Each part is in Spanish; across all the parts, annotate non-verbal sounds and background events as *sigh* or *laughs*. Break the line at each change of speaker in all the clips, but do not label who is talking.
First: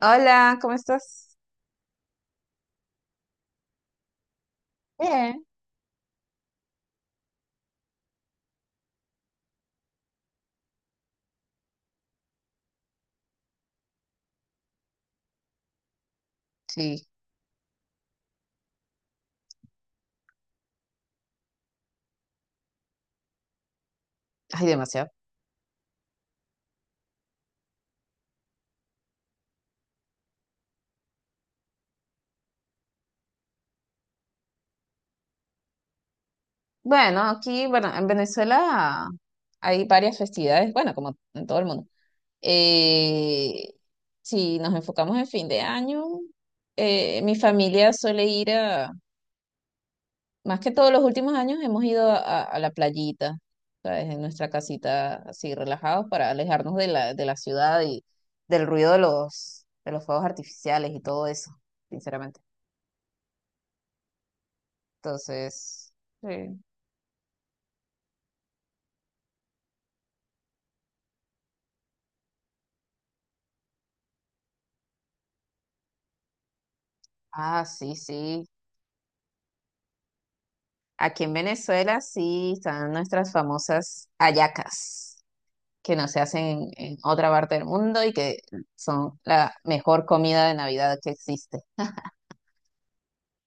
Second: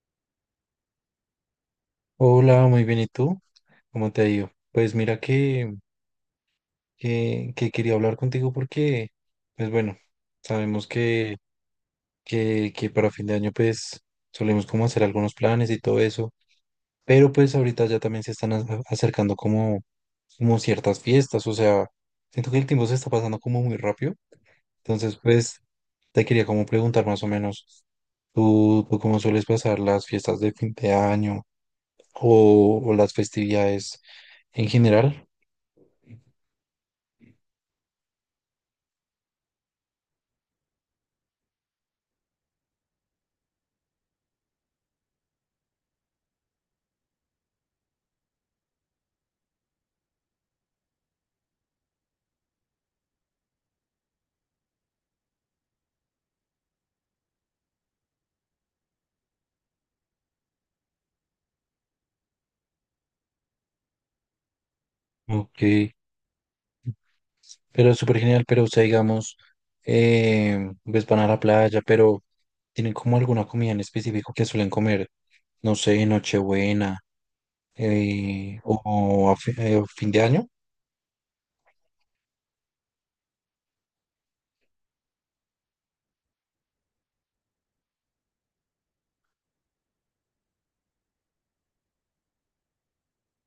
Hola, ¿cómo estás?
Hola, muy bien. ¿Y tú? ¿Cómo te ha ido? Pues mira
Bien.
que quería hablar contigo porque, pues bueno, sabemos que para fin de año pues solemos como hacer algunos planes y todo eso,
Sí,
pero pues ahorita ya también se están acercando como ciertas fiestas, o sea, siento que el tiempo se está pasando como muy rápido,
hay demasiado.
entonces pues te quería como preguntar más o menos, ¿tú cómo sueles pasar las fiestas de fin de año o las festividades en general?
Bueno, aquí, bueno, en Venezuela hay varias festividades, bueno, como en todo el mundo. Eh, si nos enfocamos en fin de año, mi familia suele ir a, más que todos los últimos años, hemos ido a la playita, ¿sabes? En nuestra casita, así relajados, para alejarnos de de la ciudad y del ruido de de los fuegos artificiales y todo eso, sinceramente.
Ok,
Entonces... Sí.
pero es súper genial, pero o sea, digamos, pues van a la playa, pero ¿tienen como alguna comida en específico que suelen comer? No sé, Nochebuena,
Ah, sí, sí.
o a fin de año.
Aquí en Venezuela sí están nuestras famosas hallacas, que no se hacen en otra parte del mundo y que son la mejor comida de Navidad que existe.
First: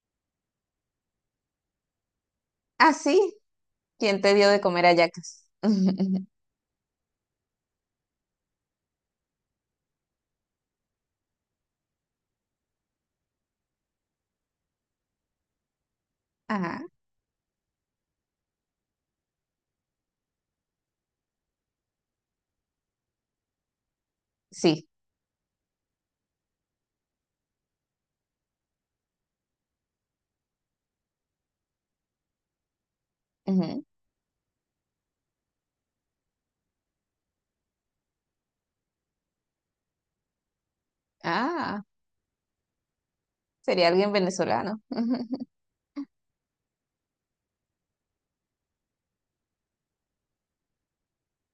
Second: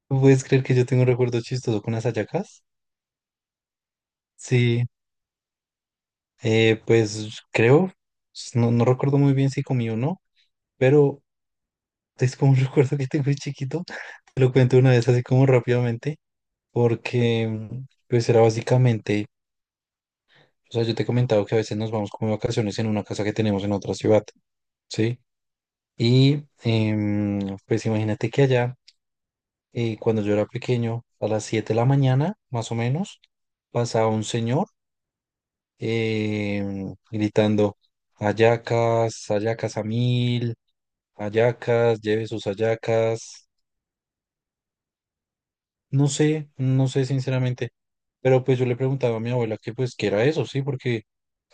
¿Tú ¿Puedes creer que yo tengo un recuerdo chistoso con las hallacas?
Ah, sí. ¿Quién te dio de
Sí,
comer hallacas? *laughs*
pues creo, no, no recuerdo muy bien si comí o no, pero es como un *laughs* recuerdo que tengo de chiquito. Te lo cuento una vez así como rápidamente,
Ajá,
porque pues era básicamente... O sea, yo te he comentado que a veces nos vamos como de vacaciones en una casa que tenemos en otra ciudad,
sí.
¿sí? Y pues imagínate que allá, cuando yo era pequeño, a las 7 de la mañana, más o menos,
Ujú.
pasaba un señor gritando, hallacas, hallacas a mil,
Ah,
hallacas, lleve sus hallacas.
sería alguien venezolano. *laughs*
No sé, no sé sinceramente, pero pues yo le preguntaba a mi abuela que pues qué era eso, sí, porque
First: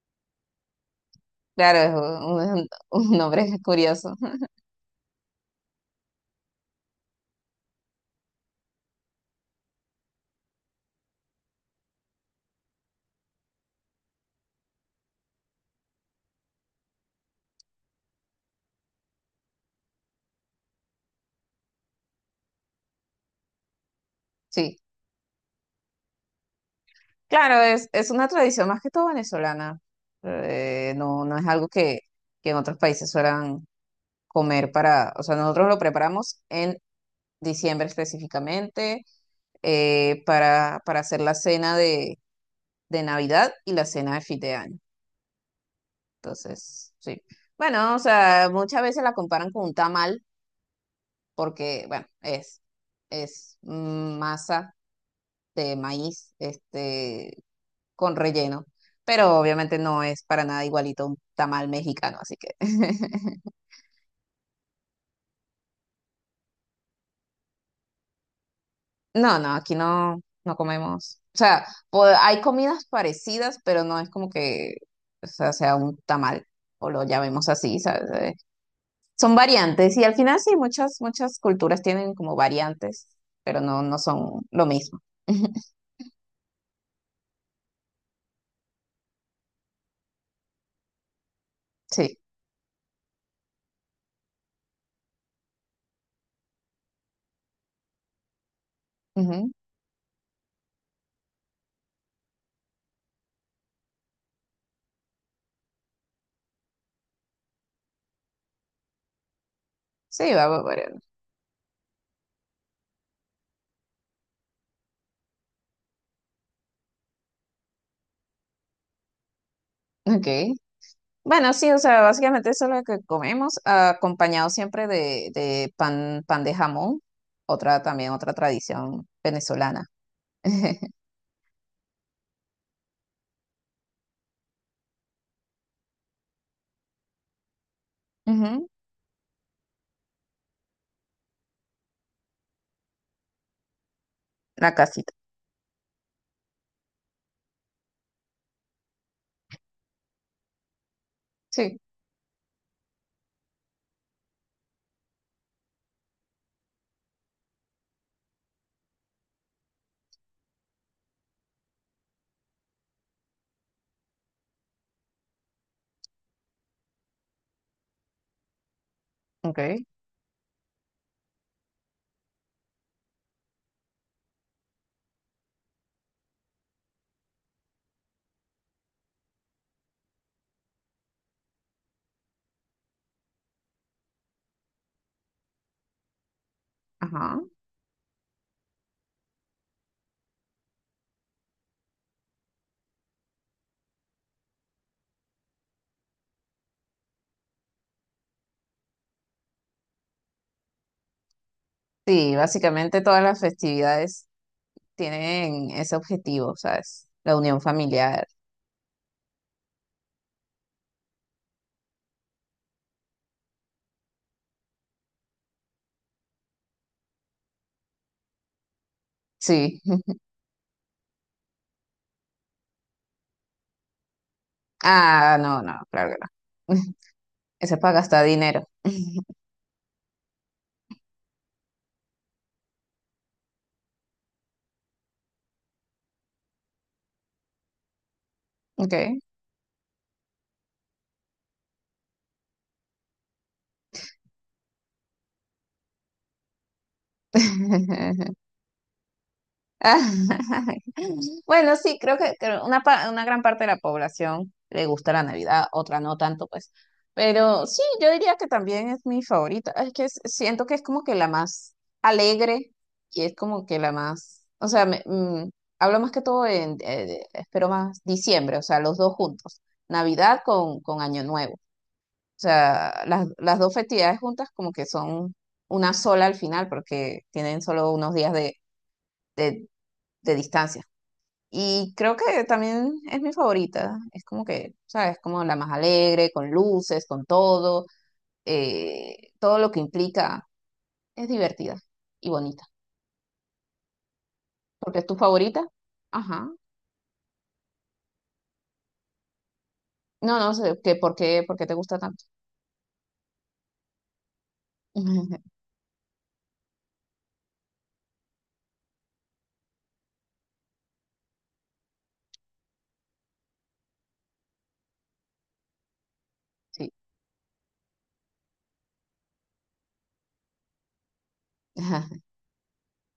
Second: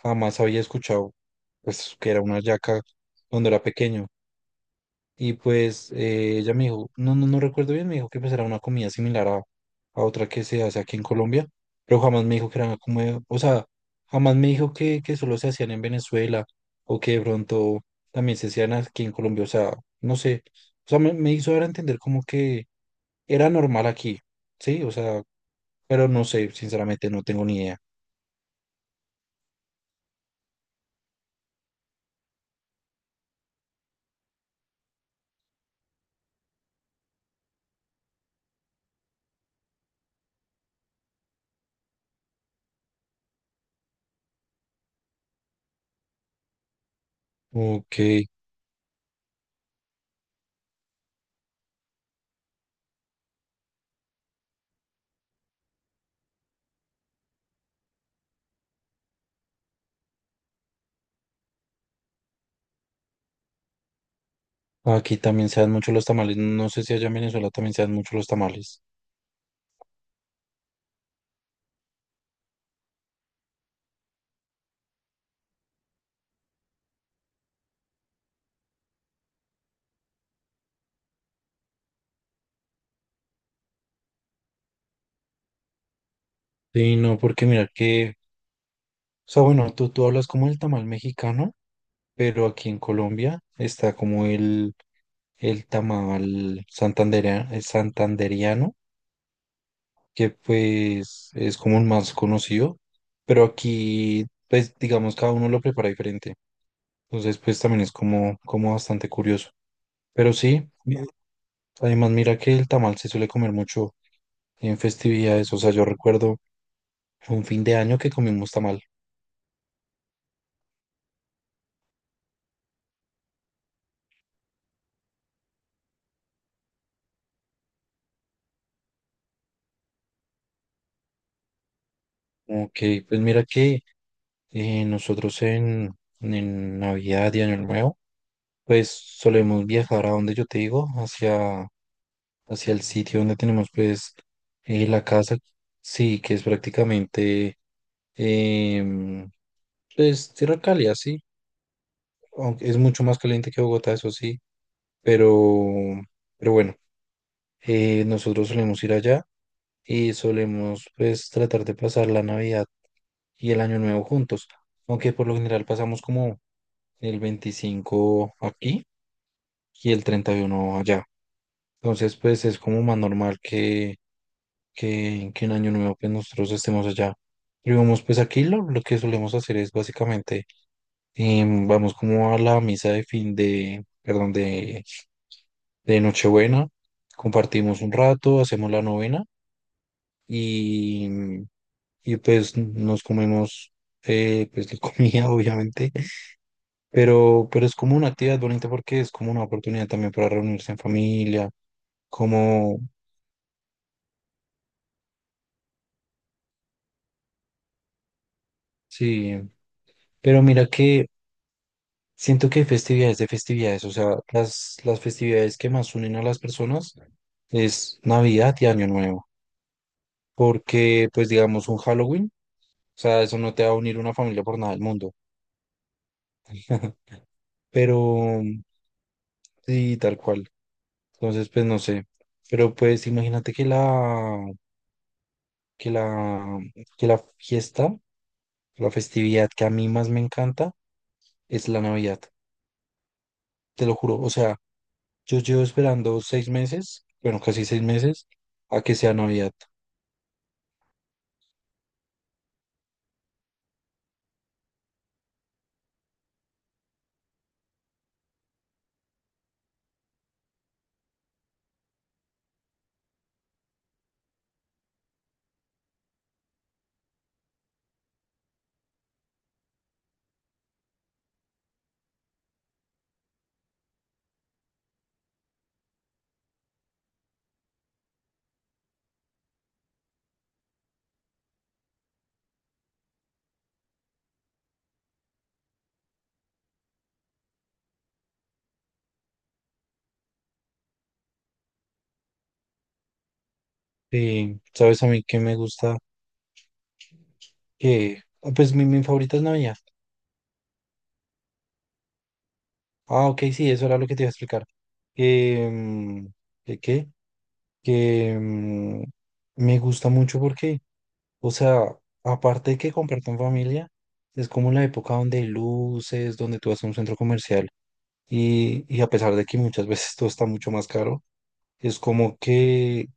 jamás había escuchado
Claro,
pues que
es
era una yaca
un nombre
cuando era pequeño.
curioso. *laughs*
Y pues ella me dijo, no, no, no recuerdo bien, me dijo que pues era una comida similar a otra que se hace aquí en Colombia, pero jamás me dijo que era como, o sea, jamás me dijo que solo se hacían en Venezuela o que de pronto también se hacían aquí en Colombia, o sea, no sé, o sea, me hizo dar a entender como que era normal aquí,
Sí.
sí, o sea, pero no sé, sinceramente no tengo ni
Claro,
idea.
es una tradición más que todo venezolana. No, no es algo que en otros países suelan comer para, o sea, nosotros lo preparamos en diciembre específicamente para hacer la cena de Navidad y la cena de fin de año. Entonces, sí. Bueno,
Ok,
o sea, muchas veces la comparan con un tamal porque, bueno, es masa de maíz, este, con relleno, pero obviamente no es para nada igualito a un tamal mexicano, así que. *laughs*
aquí también se dan mucho los tamales. No sé si allá en Venezuela también se dan mucho los tamales.
No, no, aquí no, no comemos. O sea, po- hay comidas parecidas, pero no es como que, o sea, sea un tamal o lo llamemos así, ¿sabes? Son variantes y al final sí, muchas, muchas culturas tienen como variantes, pero no, no son lo mismo. *laughs*
Sí, no, porque mira que, o sea, bueno, tú hablas como el tamal mexicano,
Sí,
pero aquí en Colombia está como el tamal el santanderiano,
ujú.
que pues es como el más conocido, pero aquí, pues digamos, cada uno lo prepara diferente. Entonces, pues también es como, como bastante curioso.
Sí,
Pero
va
sí,
variando.
además, mira que el tamal se suele comer mucho en festividades. O sea, yo recuerdo un fin de año que comimos tamal.
Okay. Bueno, sí, o sea, básicamente eso es lo que comemos, acompañado siempre de pan, pan de jamón, otra también, otra tradición venezolana. *laughs*
Ok, pues mira que nosotros en Navidad y Año Nuevo,
Ujú.
pues solemos viajar a donde yo te digo, hacia, hacia el sitio donde tenemos pues
La
la
casita.
casa, sí, que es prácticamente em, pues tierra cálida, sí,
Sí,
aunque es mucho más caliente que Bogotá, eso sí, pero, pero bueno, nosotros solemos ir allá y solemos pues tratar de pasar la Navidad y el Año Nuevo juntos, aunque por lo general pasamos como el 25 aquí
ok,
y el 31 allá. Entonces pues es como más normal que, que en Año Nuevo pues nosotros estemos allá. Y vamos pues aquí lo que solemos hacer es básicamente, vamos como a la misa de fin de, perdón, de Nochebuena,
ajá.
compartimos un rato, hacemos la novena y, y pues nos comemos, pues la comida, *laughs* obviamente, pero es como una actividad bonita porque es como una oportunidad también para reunirse en familia,
Sí,
como,
básicamente todas las festividades tienen ese objetivo, ¿sabes? La unión familiar.
sí, pero mira que siento que hay festividades de festividades, o sea, las festividades que más unen a las personas es Navidad y Año Nuevo,
Sí. *laughs*
porque pues digamos un Halloween, o sea, eso no te va a unir una familia por nada del mundo,
Ah, no, no, claro que no. *laughs*
*laughs*
Eso es para
pero
gastar dinero.
sí, tal cual, entonces pues no sé, pero pues imagínate que que la, que la fiesta, la
Ok.
festividad que a mí más me encanta es la Navidad, te lo juro. O sea, yo llevo esperando 6 meses, bueno, casi 6 meses,
*laughs*
a que sea Navidad.
Ah, *laughs* bueno, sí, creo que una, pa- una gran parte de la población le gusta la Navidad, otra no tanto, pues. Pero sí, yo diría que también es mi favorita. Es que es- siento que es como que la más alegre y es como que la más, o sea, me- hablo más que todo en, de- espero más, diciembre, o sea, los dos juntos, Navidad con Año Nuevo. O sea, las dos festividades juntas como que son una sola al final porque tienen solo unos días de de distancia. Y creo que también es mi favorita. Es como que, ¿sabes? Como la más alegre, con luces, con todo. Todo lo que implica es divertida y bonita.
Sí,
Porque
sabes
es
a
tu
mí que me
favorita.
gusta
Ajá.
que, ah, pues mi favorita es Navidad.
No, no sé, que por qué te gusta tanto?
Ah, ok, sí, eso era lo que te iba a explicar.
*laughs*
Que, mm, que, qué? Que, mm, me gusta mucho porque, o sea, aparte de que compartan familia, es como la época donde hay luces, donde tú vas a
Sí.
un centro comercial y a pesar de que muchas veces *laughs* todo está mucho más caro, es
*laughs*
como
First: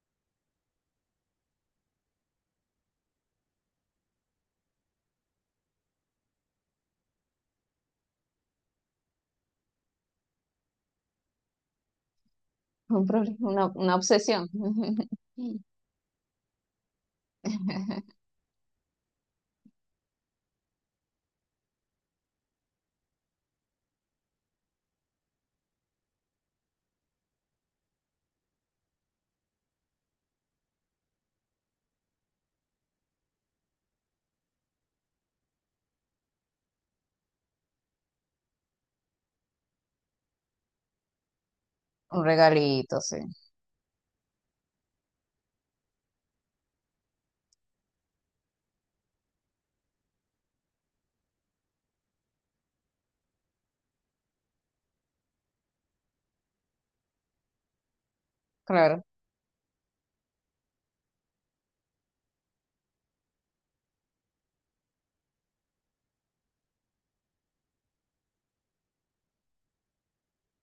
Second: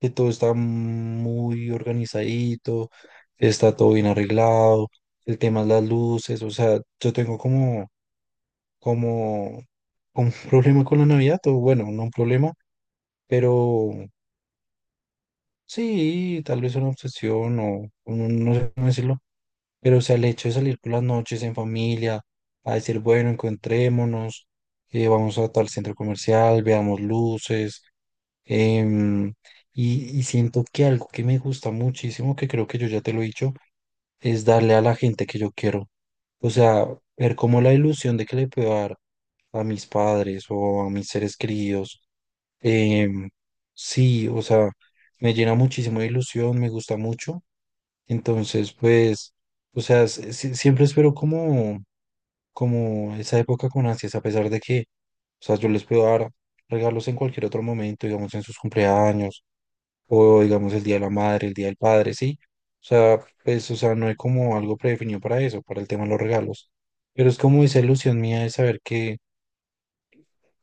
que todo está muy organizadito, está todo bien arreglado, el tema es las luces, o sea, yo tengo como, como, como un problema con la Navidad, o bueno, no un problema,
Un problema,
pero
una obsesión. *laughs*
sí, tal vez una obsesión o no sé cómo decirlo. Pero, o sea, el hecho de salir por las noches en familia, a decir, bueno, encontrémonos, vamos a tal centro comercial, veamos luces, em, y siento que algo que me gusta muchísimo, que creo que yo ya te lo he dicho, es darle a la gente que yo quiero. O sea, ver como la ilusión de que le puedo dar a mis padres o a mis seres queridos.
Un regalito, sí.
Em, sí, o sea, me llena muchísimo de ilusión, me gusta mucho. Entonces, pues, o sea, siempre espero como, esa época con ansias, a pesar de que, o sea, yo les puedo dar regalos en cualquier otro momento, digamos, en sus
Claro.
cumpleaños, o digamos, el Día de la Madre, el Día del Padre, sí. O sea, pues, o sea, no hay como algo predefinido para eso, para el tema de los regalos. Pero es como esa ilusión mía de saber que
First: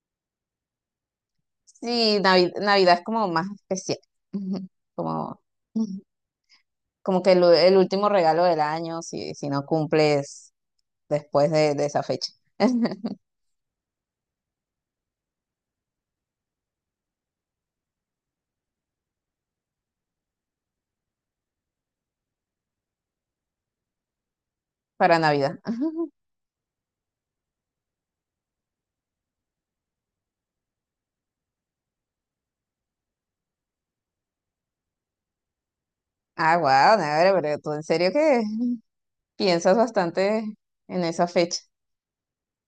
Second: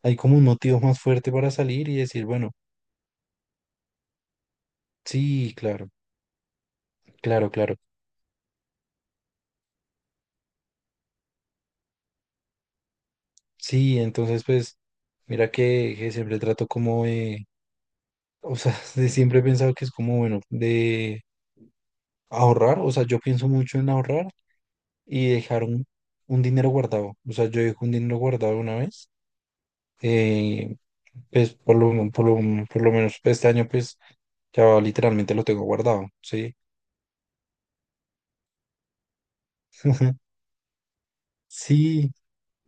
hay como un motivo más fuerte para salir y
Sí,
decir,
Navi-
bueno.
Navidad es como más especial. *laughs* Como.
Sí, claro,
*laughs* Como que el, u-
claro,
el
claro.
último regalo del año, si, si no cumples después de esa fecha. *laughs*
Sí, entonces pues mira que siempre trato como de, o sea, *laughs* de siempre he pensado que es como bueno, de ahorrar, o sea, yo pienso mucho en ahorrar
Para
y
Navidad.
dejar un,
*laughs*
un dinero guardado. O sea, yo dejo un dinero guardado una vez, eh, pues por lo menos este año pues ya literalmente lo tengo guardado, ¿sí?
Ah, wow, Navidad, pero tú en serio que piensas
*laughs*
bastante en esa fecha.
Sí,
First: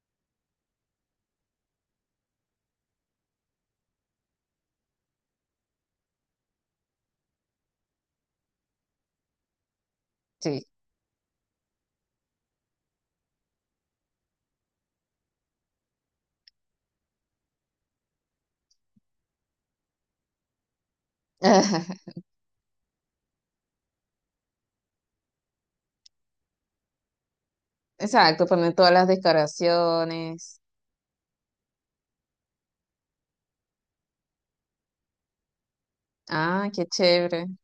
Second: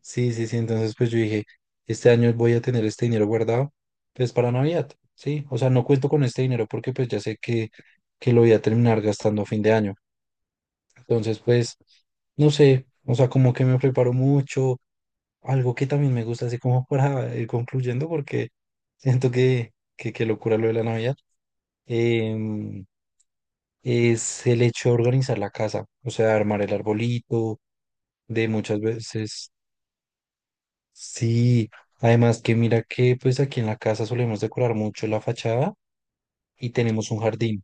sí, sí, sí. Entonces, pues yo dije, este año voy a tener este dinero guardado, pues para Navidad, ¿sí? O sea, no cuento con este dinero porque pues ya sé que lo voy a terminar gastando a fin de año.
Sí.
Entonces, pues, no sé, o sea, como que me preparo mucho, algo que también me gusta, así como *laughs* para ir concluyendo, porque siento que, que locura lo de la Navidad,
*laughs*
em, es el hecho de organizar la casa, o sea, armar el arbolito,
Exacto,
de
ponen
muchas
todas las
veces
decoraciones.
sí, además que mira que pues aquí en la casa solemos decorar mucho la fachada
Ah,
y
qué
tenemos un
chévere.
jardín.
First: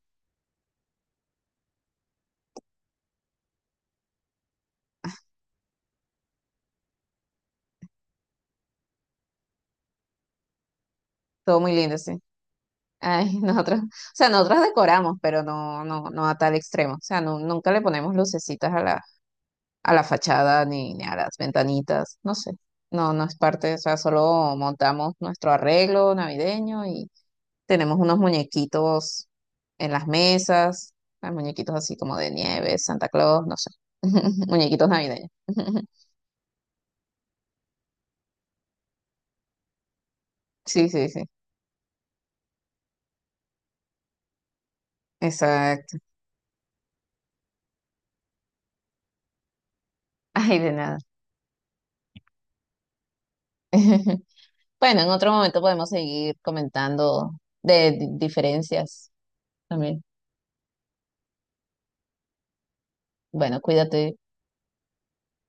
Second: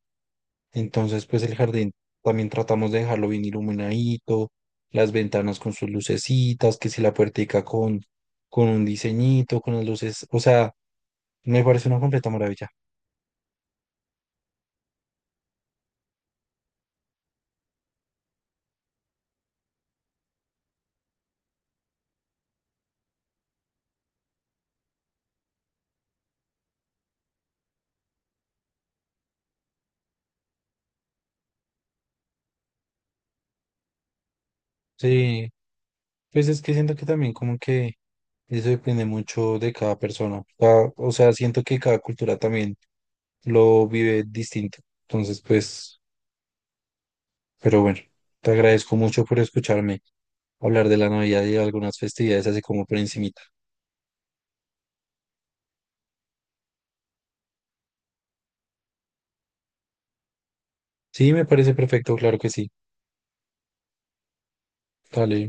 Entonces pues el jardín también tratamos de dejarlo bien iluminadito, las ventanas con sus lucecitas, que si la puertica con un diseñito, con las luces, o sea,
Todo
me
muy
parece
lindo,
una
sí.
completa maravilla.
Ay, *laughs* nosotros, o sea, nosotros decoramos, pero no, no, no a tal extremo. O sea, no- nunca le ponemos lucecitas a la fachada ni, ni a las ventanitas, no sé. No, no es parte, o sea, solo montamos nuestro arreglo navideño y tenemos unos muñequitos en las mesas, hay muñequitos así como de nieve, Santa Claus, no sé, *laughs* muñequitos navideños.
Sí,
*laughs*
pues es que siento que también como que eso depende mucho de cada persona.
Sí, sí,
O
sí,
sea, siento que cada cultura también lo vive distinto. Entonces
exacto.
pues... Pero bueno, te agradezco mucho por escucharme
*laughs* Ay, de
hablar de
nada.
la Navidad y de algunas festividades así como por encimita.
*laughs* Bueno, en otro momento podemos seguir comentando de di- diferencias también.
Sí, me parece perfecto, claro que sí.
Bueno, cuídate.
Dale.